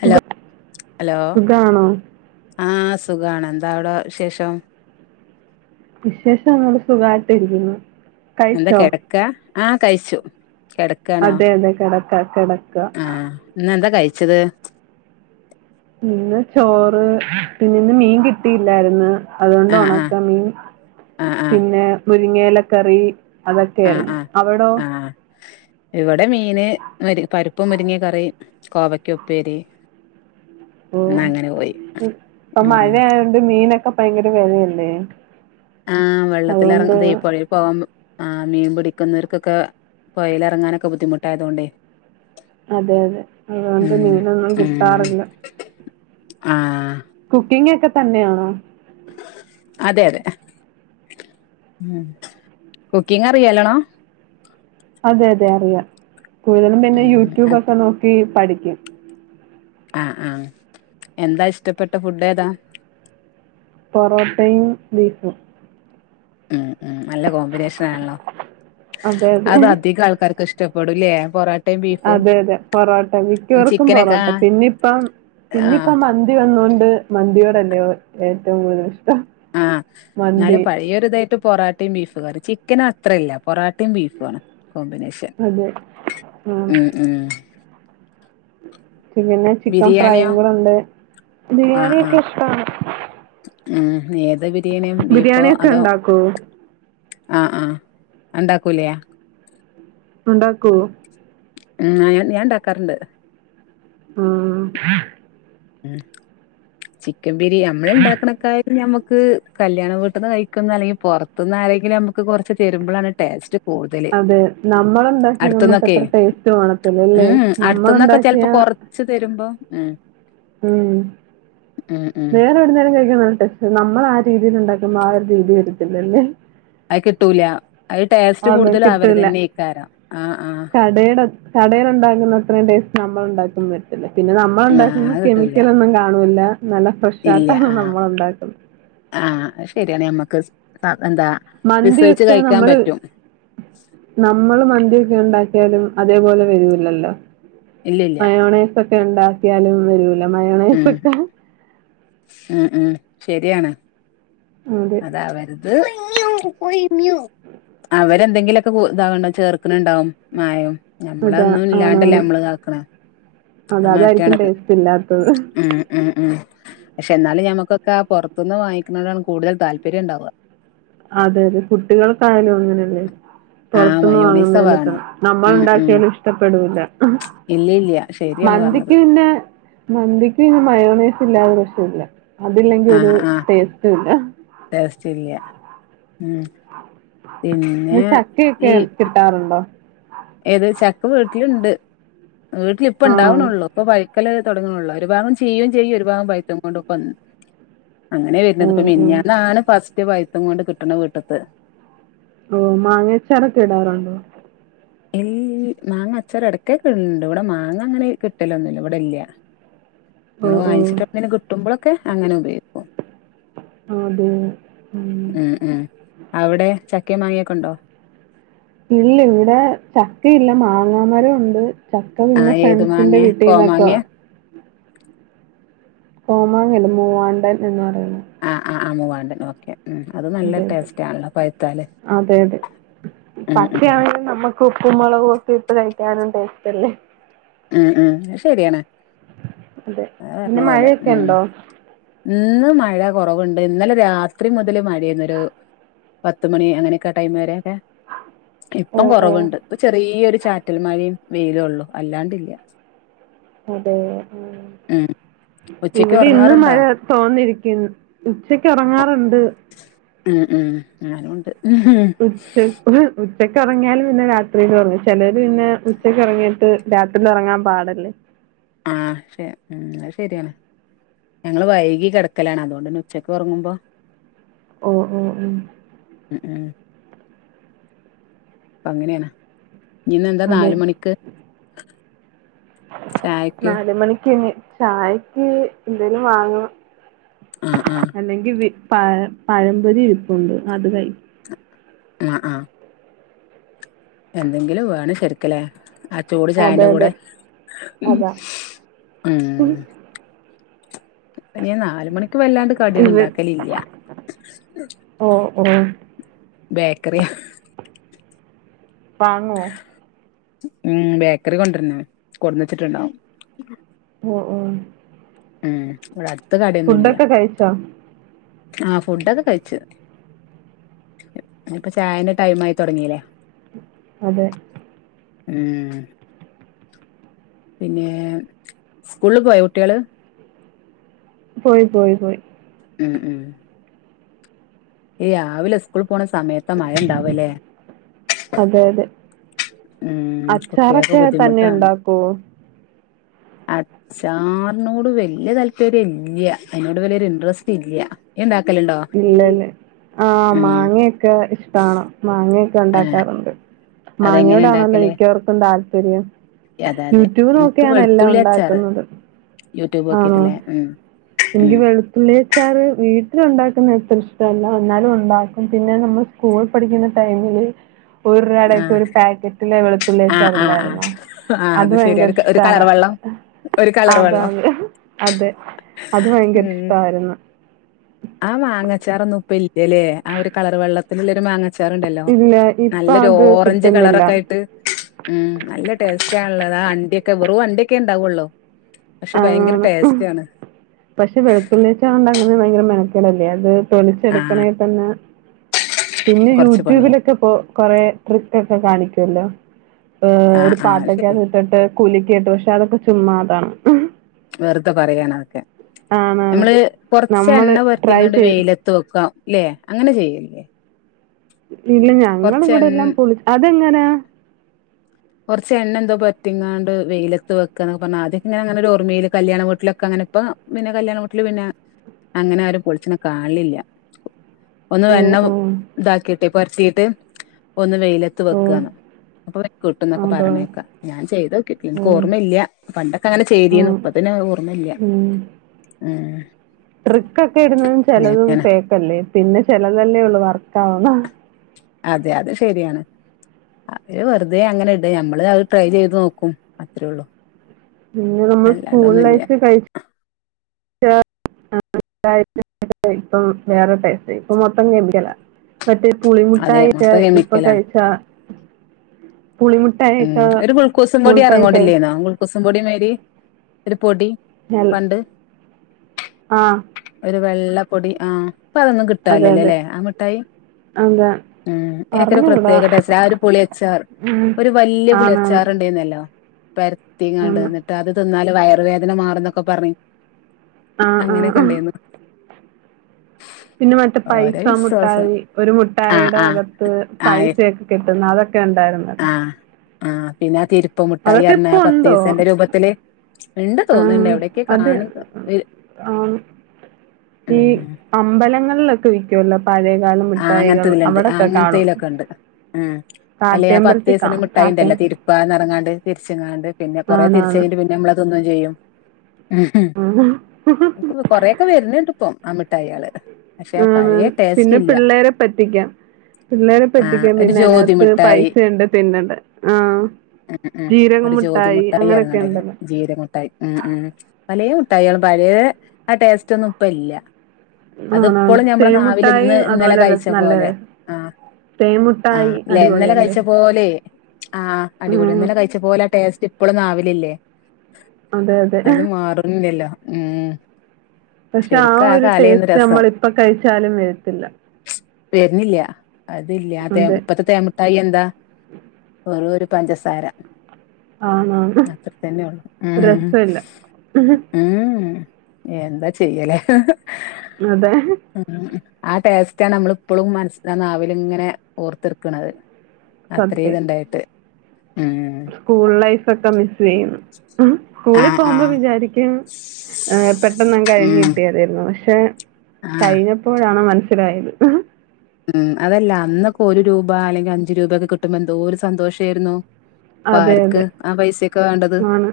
സുഖ hello hello സുഖാണോ ആ സുഖാണ് എന്താ അവ്ടെ വിശേഷം വിശേഷൊന്നുല്ല സുഖായ്ട്ട് ഇരിക്ക്ന്നു എന്താ കെടക്കാ ആഹ് കയ്ച്ചു അതെ അതെ കെട ക്കാ കെട ആഹ് ഇന്നെന്താ കയ് ച്ചത് ഇന്ന് ചോറ് പിന്നെ ഇന്ന് മീൻ കിട്ടിയില്ലായിര്ന്ന് അതൊണ്ട് ആ ആ ഒണക്കമീൻ ആ ആ പിന്നെ മുരിങ്ങയേലക്കറി അതൊക്കെ യായിരുന്നു അവിടോ ഇവ ടെ മീൻ പരി പരി ഇപ്പ മുരുങ്ങകറി, കോവയ്ക്ക് ഉപ്പേരി. ഓ ഇന്ന് അങ്ങനെ പോയി മ് ഇപ്പ ഉം മഴ ആയോണ്ട് മീന ക്കേ ഭയങ്കര വെലയല്ലേ? ആ വെള്ളത്തിൽ ഇറ ദേ പുഴയിൽ പോമ്പു ആ മീൻ പിടിക്കുന്നവർക്കൊക്കെ പൊഴേല് ഇറങ്ങാനൊക്കെ ബുദ്ധിമുട്ടായതുകൊണ്ടേ അതെ അതെ അതുകൊണ്ട് ഉം മീനോന്നും ഉം കിട്ടാറില്ല. ആ കുക്കിംഗ് ഒക്കെ തന്നെയാണോ? അതെ അതെ ഉം കുക്കിംഗ് അറിയൊ നല്ലോണം? അതെ അതെ അറിയാം. കൂടുതലും പിന്നെ ഉം യൂട്യൂബ് അ- ഒക്കെ നോക്കി. പഠിക്കും. ആ ആ എന്താ ഇഷ്ടപ്പെട്ട ഫുഡ് ഏതാ? പൊറോട്ടയും, ബീഫും. ഉം ഉം നല്ല കോമ്പിനേഷൻ ആണല്ലോ അതെ അതെ. അത് അധിക ആൾക്കാർക്ക് ഇഷ് ടപ്പെടുലേ? അതെ അതെ പൊറോട്ട മിക്കവർക്കും ചിക്കനൊക്കെ പൊറോട്ട, ആ പിന്നിപ്പം ആഹ് പിന്നിപ്പം മന്തി വന്നൊണ്ട് മന്തിയ അല്ലയോ ഏറ്റവും കൂടുതൽഷ് ആ ന്നാലും പഴേയൊരിതായിട്ട് പൊറാട്ടിം ബീഫ് കറിം ചിക്കൻ അത്രല്ല പൊറാ ട്ടിം ബീഫാണ് കോമ്പിനേഷൻ അതെ. ആഹ്. ഉ ഉം പിന്നെ ചിക്കൻ ബിരിയാണിയോ ഫ്രൈയും കൂടണ്ട് ആഹ് ബിരിയാണി ആഹ് കിട്ട്യാ ഇഷ്ടമാണ് ഉം ഏത് ബ് ബിരിയാണി ഒക്കെണ്ടാക്കോ ആ ആ അണ്ടാക്കൂലെ ഉണ്ടാക്കോ ഉം ഞാൻ ഞാൻ ണ്ടാക്കാറുണ്ട് ആഹ് ക്കൻ പിരി നമ്മള്ഇണ്ടാക്കണക്കായെക്കു ഞമ നക്ക് കല്യാണം വീട്ടന്ന് കഴിക്കുന്ന അല്ലെങ്കിൽ പെറത്തുന്ന ആരെങ്കിലും നമുക്ക് കുറച്ച് തെരുമ്പളാണ് ടേസ്റ്റ് കൂടുതല് അതെ നമ്മളുണ്ടാക്കിയ നമുക്ക് അടുത്തന്നൊക്കെ അത്ര ടേസ്റ്റ് കാണത്തില്ലല്ലേ ഉം അടുത്തന്നൊക്കെ ചെലപ്പോ നമ്മളെണ്ടാക്കിയാ കൊറച്ച് തരുമ്പോ ഉം ഉം ഉം ഉം വേറെ എവിടുന്നേലും കഴിക്കാൻ ന നമ്മൾ ആ രീതിൽ ഉണ്ടാക്കുമ്പോ ആ ഒരു രീതി വരത്തില്ലല്ലേ അ കിട്ടൂല അത് ടേസ്റ്റ് ആന്ന് കൂടുതലും കിട്ടല്ല അവരതന്നെയ്ക്കാരം ആഹ് ആഹ് കടയുടെ കടയില ഉണ്ടാകുന്ന അത്രയും ടേസ്റ്റ് നമ്മള് ണ്ടാക്കന്ന് വരത്തില്ല പിന്നെ നമ്മൾ ആഹ് ണ്ടാക്കുന്ന അത് കിട്ടൂല കെമിക്കലൊന്നും കാണൂല്ല നല്ല ഫ്രഷ ഇല്ല ആയിട്ടാണ് ആഹ് നമ്മൾ ഉണ്ടാക്കുന്നത് ത മന്തിയൊക്കെ നമ്മള് നമ്മള് മന്തിയൊക്കെ ഒണ്ടാക്കിയാലും അതേപോലെ വരൂല്ലല്ലോ ഇല്ലില്ല മയോണെ ഒക്കെ ഉണ്ടാക്കിയാലും ഒരു ല്ല മയൊണയ് ഉം സൊക്ക ഉം ഉം ശരിയാണ് അതെ അതാ വര [unintelligible] അവ എന്തെങ്കിലൊക്കെ ഇതോ ചേ ക്ക്ണുണ്ടാവും മായം അതാ നമ്മളൊന്നും ഇല്ലാണ്ടല്ലേ നമ്മള് ഇതാക്കണേ അത അതായിരിക്കും ടേസ്റ്റ് ഇല്ലാത്തത് ഉം ഉം ഉം പക്ഷെ എന്നാലും ഞമ്മക്കൊക്കെ പുറത്തുന്ന് വാങ്ങിക്കുന്നതാണ് കൂടുതൽ താല്പര്യം ഉണ്ടാവുക അതെ അതെ കുട്ടികൾക്കായാലും അങ്ങനെയല്ലേ ആഹ് പുറത്തുന്ന് മയോണീസ വാങ്ങുന്നതിന്റെതാ വേണം നമ്മൾ ഉം ഉം ഉണ്ടാക്കിയാല് ഇഷ്ടപ്പെടുല്ല ഇല്ല ഇല്ല ശരിയാണ് മന്തിക്ക് പറഞ്ഞത് പിന്നെ മന്തിക്ക് പിന്നെ മയോണയ്സ് ഇല്ലാത പറ്റൂല അതില്ലെങ്കി ഒരു ആഹ് ആഹ് ടേസ്റ്റും ഇല്ല ടേസ്റ്റ് ഇല്ല ഉം പിന്നെ ന്നെ ചക്കയൊക്കെ ഈ കിട്ടാറുണ്ടോ ഇണ്ട് വീട്ടിലിപ്പ ആഹ് ഇണ്ടാവ്ണെള്ളു ഇപ്പൊ പയിക്കല് തുടങ്ങണുള്ളൂ ഒരു ഭാഗം ചീയുംചെയ്യും ഒരു ഭാഗം പയ്ത്തുംകൊണ്ട് അങ്ങനെ വരുന്നത് ഇപ്പ ഉം ഉം മിനിഞ്ഞാന്നാണ് ഫസ് പയ്ത്തും കൊണ്ട് കിട്ടണ വീട്ടത്തെ ഓ മാങ്ങഅച്ചാറോക്കെ ഇടാറുണ്ടോ ഈ മാങ്ങ അച്ചാറ് എടക്കൊക്കെ ഇടല്ണ്ട് ഇവിടെ മാങ്ങ അങ്ങനെ കിട്ടലൊന്നുല്ല ഇവിടെ ഇല്ല ഓ നമ്മള് ഓ വാങ്ങിച്ചിട്ട് എപ്പളെലും കിട്ടുമ്പോള് ക്കെ അങ്ങനെ ഉപയോഗിക്കും അതെ ഉം ഉം അവിടെ ച ചക്കെ മാങ്ങേക്കെ ഒണ്ടോ മാങ്ങാ മരം ഒണ്ട് ചക്ക പിന്നെ ആഹ് ഏത് ഫ്രണ്ട്സിന്റെ മാങ്ങേ വീട്ടിൽന്നൊക്കെ കോമാങ്ങേ കോമാങ്ങല്ല മൂവാണ്ടൻ എന്ന് പറയുന്ന ആ മൂവാണ്ടൻ ഓക്കെ ഉം അത് നല്ല അതെതെ ടേസ്റ്റ് ആണല്ലോ പഴുത്താല് അതെ അതെ ഉം പച്ച ഉം ആണെലും നമ്മുക്ക് ഉപ്പും മുളകും ഒക്കെ ഇട്ട് കഴിക്കാനും ടെസ് തല്ലേ ഉം ഉം അത് ശെരിയാണ് അതെ അത് പറഞ്ഞ പിന്നെ പോലെ മഴയൊക്കെ ഉണ്ടോ ഇന്ന് മഴ കുറവുണ്ട് ഇന്നലെ രാത്രി മുത മുതല് മഴയാരുന്നൊരു പത്തു മണി അങ്ങനെയൊക്കെ ടൈം വരെ ഓ ഇപ്പം ഓ കൊറവ്ണ്ട് ഇപ്പൊ ചെറിയൊരു ചാറ്റൽമഴേം വെയിലോള്ളു അല്ലാണ്ട് ഇ ഇല്ല അതെ ഉച്ചക്ക് ഇവിടെ ഇന്ന് ഉറങ്ങാറുണ്ടോ മഴ തോന്നിയിരിക്കും ഉച്ചക്ക് ഒറങ്ങാറുണ്ട് ഉം ഉം ഞാനും ഉണ്ട് [unintelligible] ഉച്ചക്ക് ഉറങ്ങിയാല് പിന്നെ രാത്രീലും ഉറങ്ങും ചെലര് പിന്നെ ഉച്ചക്ക് ഉറങ്ങീട്ട് രാത്രില് ഉറങ്ങാൻ പാടല്ലേ ആ ശെരി ഉം അത് ശെര്യാണ് ഞങ്ങള് വൈകി കിടക്കലാണ് അതുകൊണ്ടന്നെ ഉച്ചക്ക് ഉറങ്ങുമ്പോ ഓ ഓ ഓ ഉം അപ്പങ്ങനെയാണ് ഇന്നെന്താ അതെ നാല് മണിക്ക് ചായക്ക് നാല് മണിക്ക് ഇനി ചായക്ക്‌ എന്തേലും വാങ്ങണം ആഹ് ആഹ് അല്ലെങ്കി വി പഴ പഴമ്പൊരി ഇരിപ്പുണ്ട് അത് കഴി അ ആ എന്തെങ്കിലും വേണം ശരിക്ക്ലേ ആ ചൂട് അതെ ചായന്റെ അതെ കൂടെ അതാ ഉം [inaudible] ഐന് ഞാൻ നാല് മണിക്ക് വല്ലാണ്ട് ഇവ കടിയൊന്നുണ്ടാക്കലില്യ ഓ ഓ ബേക്കറിയാ വാങ്ങോ? ഉം ബേക്കറി കൊണ്ടര്നാണ് കൊട്ന്ന് വെച്ചിട്ടുണ്ടാവും ഓ ഓ ഉം ഇവിട ടുത്ത് കടയൊന്നുല്യാ ഫുഡൊക്കെ കഴിച്ചോ ആ ഫുഡൊക്കെ കഴിച്ച് ഞ്ഞിപ്പം ചായന്റെ ടൈമായി തുടങ്ങീല്ലേ അതെ ഉം പിന്നെ സ്കൂള്ള് പോയോ കുട്യേള് പോയി പോയി പോയി ഉം ഉം ഈ രാവിലെ സ്കൂൾ പോണ സമയത്താ മഴണ്ടാവലേ അതെ അതെ ഉം കുട്ടികൾക്ക് അച്ചാറൊക്കെ തന്നെ ബുദ്ധിമുട്ടാണ് ഉണ്ടാക്കോ അച്ചാറിനോട് വല്യ താല്പര്യം ഇല്യാ ഐനോട് വല്യൊരു ഇന്ട്രസ്റ്റ് ഇല്യാ യിണ്ടാ ഇല്ലല്ല ആ ഉം മാങ്ങക്കെ ഇഷ്ടാണ് ആഹ് മാങ്ങയൊക്കെണ്ടാക്കാറുണ്ട് അതെങ്ങനെ മാങ്ങയോടാണല്ലോ ഇണ്ടാക്കല് മിക്കവർക്കും താല്പ ശരിയാ അതെ അതെ യൂട്യൂബ് എനിക്ക് നോക്കിയാണ് എല്ലാം വെളുത്തുള്ളി അച്ചാറ് ഉണ്ടാക്കുന്നത് യൂട്യൂബ് ആ നോക്കിട്ടില്ലേ ഉം എനിക്ക് ഉം വെളുത്തുള്ളി അച്ചാറ് വീട്ടിലുണ്ടാക്കി ഷ്ടമല്ല എന്നാലും ഉണ്ടാക്കും പിന്നെ നമ്മൾ സ്കൂൾ പഠിക്കുന്ന ടൈമില് [unintelligible] ആഹ് ഒരു പാക്കറ്റില് ആഹ് ആഹ് ആഹ് വെളുത്തുള്ളിച്ചാറില്ലായിരുന്നോ ആഹ് അത് ശെരി ഭയങ്കര ഒരു ഒരു കളർ ഇഷ്ടാണ് വെള്ളം ഒരു കളർ അത വെള്ളം അത് അതെ അത് ഭയങ്കര ഇഷ്ടമായിരുന്നു ആഹ് മാങ്ങച്ചാറൊന്നും ഇപ്പല്ല ല്ലെ ആ ഒരു കളർ വെള്ള [unintelligible] മാങ്ങ ചാറുണ്ടല്ലോ ഇല്ല ഇപ്പൊ നല്ലൊരു അത് ഓറഞ്ച് കിട്ടുന്നില്ല. കളറൊക്കെ ആയിട്ട് ഉം നല്ല ടേസ്റ്റാ ഉള്ളത് അ ക്കെ വെറും അണ്ടി ഒക്കെ ഉണ്ടാവുള്ളു അ അ പക്ഷെ വെളുത്തുള്ളിചാര് ഉണ്ട അ ഭയങ്കര മെനക്കടല്ലേ അത് ആഹ് തൊലിച്ചെടുക്കണെ തന്നെ പിന്നെ കൊറച്ച് പണിയാ യൂട്യൂബിലൊക്കെ പോ കുറെ ട്രിക്ക് ഒക്കെ കാണിക്കും ഇല്ല ഹ് ഒരു ആഹ് ആഹ് പാട്ടൊക്ക ശരിയാ ഇട്ടിട്ട് കൂലിക്കിയിട്ടു പക്ഷെ അതൊകെ ചുമ്മാതാണ് വെറുതെ പറയാണതോക്കെ ആണാണ്. എമ്മള് നമ്മള് കൊറെചെണ്ണ ട്രൈ പര്തിങ്ങാണ്ട് ചെയ്ത് വെയിലത്ത്‌ വെക്ക ല്ലേ അങ്ങനെ ചെയ്യല്ലേ ഇല്ല കൊറച്ച് ഞങ്ങളിവിടെ എൺ എല്ലാം പൊളി അതെങ്ങനാ കുറച്ച് എണ്ണ എന്തോ പറ്റിങ്ങാണ്ട് വെയില തു വെക്കണൊ പർഞാ ആദ്യകെ ങ്ങനെ അങ്ങനൊരു ഓർമയില് കല്യാണ വീട്ടിലൊക്കെ അങ്നെപ്പ പിന്നെ കല്യാണ വൂട്ടില് പിന്നെ അങ്ങനെ ആരും പൊളിച്ണ കാണ്ലില്ല ഒന്ന് ഓഹ് എണ്ണ ഓഹ് ഇതാക്കിയിട്ട് ഇപ്പൊര് ത് ഒന്ന് വെയിലത്ത് ഓഹ് വെക്കാന്ന് അപ്പൊ [unintelligible] കിട്ടന്നൊക്കെ അതോ പറേണെക്കാം ഞാൻ ചെയ്തക്കിട്ടി എനിക്ക് ഓഹ് ഓർമ്മയില്ല പണ്ടൊക്കെ അങ്ങനെ ചെയ്തിന്ന് ആഹ് ഇപ്പതിന് ഓർമ്മയില്ല ഉം. ഏഹ് ട്രിക്കൊക്കെ ഇടുന്നതും ചെലതും അങ്ങനാ ഫേക്കല്ലേ പിന്നെ ചെലതല്ലേ ഉള്ളൂ വർക്ക് ആവുന്ന അതെ അത് ശരിയാണ് അവര് വെറുതെ അങ്ങനെ ഇടും ഞമ്മള് അത് ട്രൈ ചെയ്ത് നോക്കും അത്രേള്ളു പിന്നെ നമ്മൾ സ്കൂൾ ലൈഫിൽ കഴി [inaudible] ഇപ്പം വേറൊ ടെസ്റ്റായി ഇപ്പ മൊത്തം കെമിക്കല മറ്റേ അതെ പുളിമുട്ടായിക്കേ മൊത്തം ഇപ്പൊ കെമിക്കലാണ് കഴിച്ചാ ഉം പുളിമുട്ടായൊക്കെ ഒരു ഗുൾക്കൂസും സ്കൂൾ പൊടി ടൈം ഇറങ്ങോടില്ലേന്നോ ഗുൾക്കൂസ്‌ മുടെനരി ഇത്തിരി പൊടി ഹ പണ്ട് ആഹ് ഒരു വെള്ളപ്പൊടി ആഹ് അപ്പൊ അതൊന്നും അതെ അതെ കിട്ടാൻല്ലല്ലേലെ ആ മിട്ടായി എന്താ ഉം എനൊക്കൊരു അറിഞ്ഞൂടാ പ്രത്യേക ടസാ ആ ഒരു പുളിഅച്ചാർ ഉം ഒരു വല്യ പുളി ആണാണ് അച്ചാറ് ഉണ്ടായിന്നല്ലോ പരത്തിങ്ങണ്ട് ആന്ന് എന്നിട്ട് അത് തിന്നാൽ വയറ് വേദന മാറും ന്നൊക്കെ പറയും ആ ആ അങ്ങനൊക്കെ ആ. ണ്ടേന്ന് പിന്നെ മറ്റേ ഓരോ പൈസ വിശ്വാസം മുട്ടായി ഒരു ആഹ് മുഠായിയുടെ ആഹ് അകത്ത് ആഹ് പൈസയൊക്കെ കിട്ടുന്ന അതൊക് ക്കെ ണ്ടായിരുന്നല്ലോ ആ പിന്നെ തിരു പൊ മുട്ടായിര്ണ ആ പത്ത് ഉണ്ടോ പൈസേന്റെ രൂപത്തില് ണ്ട് ആ തോന്നുണ്ട് എവിടെയൊക്കെ അത് കാണി ഉ ആ ചോയ്ക്കുവല്ലപ് ആ അങ്ങനത്തതില്ണ്ട് കാണും. അങ്ങനത്തെയിലൊക്കെ ണ്ട് ഉം അല്ലെ ആ കാട്ടിയമ്പലത്തിൽ പത്തയ്സേന്റെ കാണും മിഠായിണ്ടല്ല കാട്ടിയം തിരുപ്പാന്നർങാണ്ട് തിരിച്ചുങ്ങാണ്ട് പിന്നെകുറേ ആണാണ്. തിരിച്ചഴിഞ്ഞിട്ട് പിന്നെമ്മള് അതിന്ന ചെയ്യും ആഹ്. ക്ക് കൊറെക്കെ വരുന്നണ്ട് ഇപ്പം ആമിട്ടായികള് ആന്ന് ആന്ന് പിന്നെ പിള്ളേരെ പറ്റിക്കാം പിള്ളേരെ ആ പറ്റിക്കാൻ ഒരു പിന്നെ ജ്യോതി അയിനകത്ത് മിഠായി പൈസയുണ്ട് തിന്നണ്ട് ആഹ് ഉം ഉം ജീരക ഒരു ജ്യോതി മുട്ടായി മിഠായി അങ്ങനെയൊക്കെ ഇറങ്ങണ്ടേ ണ്ടല്ലോ ജീര മിഠായി ഉം ഉം പലേ മുട്ടായികളും പലേ ആ ടേസ്റ്റ് ഒന്നും ഇപ്പ ഇല്ല അത് ആണാണ് ഇപ്പോഴും ഞമ്മളെ നാവിൽ തേൻമുട്ടായി ഇന്ന് ഇന്നലെ കഴിച്ച പോലെ ആ തേൻ മുട്ടായി ആല്ലെ ഇന്നലെ അടിപൊളിയല്ലേ? കഴിച്ച പോലെ ആ അടിപൊളി ഉം. ഇന്നല കഴിച്ച പോലെ ടേസ്റ്റ് ഇപ്പളും നാവിലില്ലേ അതെ അത് അതെ. മാറുന്നില്ലല്ലോ ഉം പക്ഷെ ആ ശരിക്കും ഒരു കാലേന്നു ടേസ്റ്റ് നമ്മൾ രസം ഇപ്പ കഴിച്ചാലും വരും ത്തില്ല വര്ണില്ല അതില്ല ആ ഇപ്പത്തെ തേൻമുട്ടായി എന്താ ഓരോരോ പഞ്ചസാര ആണാണ്. അത്ര തന്നെ ഉള്ളു രസല്ല. ഉം എന്താ ചെയ്യാല്ലെ അതെ ആ ടേസ്റ്റാണ് നമ്മളിപ്പളും മനസ്സിലനാവിലിങ്ങെനെ ഓർത്തിർക്കണത്. അത്ര സത്യം. ഇതുണ്ടായിട്ട് ഉം സ്കൂൾ ലൈഫൊക്കെ മിസ് ചെയ്യുന്നു. സ്കൂളിൽ ആഹ് പോമ്പം ആഹ് വിചാരിക്കും ഏ പെട്ടെന്നങ്ങ് ഉം കഴിഞ്ഞിട്ടിയാ മതിയാരുന്ന് പക്ഷേ. ആഹ് കഴിഞ്ഞപ്പോഴാണ് മനസ്സ ലായത് ഉം അതല്ല അന്നൊക്കെ ഒരു രൂപ അല്ലെങ്കിൽ അഞ്ചു രൂപൊക്കെ കിട്ടുമ്പോ എന്തോരു സന്തോഷാരുന്നു ഇപ്പ അതെ ആറ്ക്ക് അതെ. ആ പൈസേക്കെ വേണ്ടത്. ആണ്.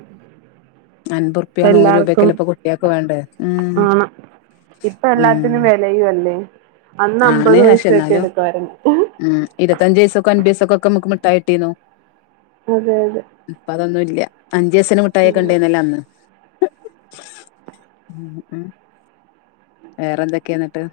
ഇപ്പ അൻപത്റുപ്പ്യ നൂറ് എല്ലാർക്കും രൂപേക്കെല്ലേ ഇപ്പൊ കുട്ടികക്ക് വേണ്ടേ. ങ് ആണ്. ഇപ്പ ങ് എല്ലാത്തിനും വെലയും അല്ലേ? അന്ന് ഞാനേ നശ് പൈസയൊക്കെ എന്നാലും എടുക്കുവായിരുന്നു. ങ് ഇരുപ്പത്തഞ്ചുപ്പൈസൊക്കും അമ്പത് പൈസക്കൊക്കെ മ ക്ക്മിട്ടായിട്ടീന്നോ അതെ അതെ യാ അഞ്ചപൈസന മുട്ടായൊക്കെണ്ടാരുന്നല്ലോ അന്ന്. ഉം ഉം വേറെന്തൊക്കെയന്നിട്ട്.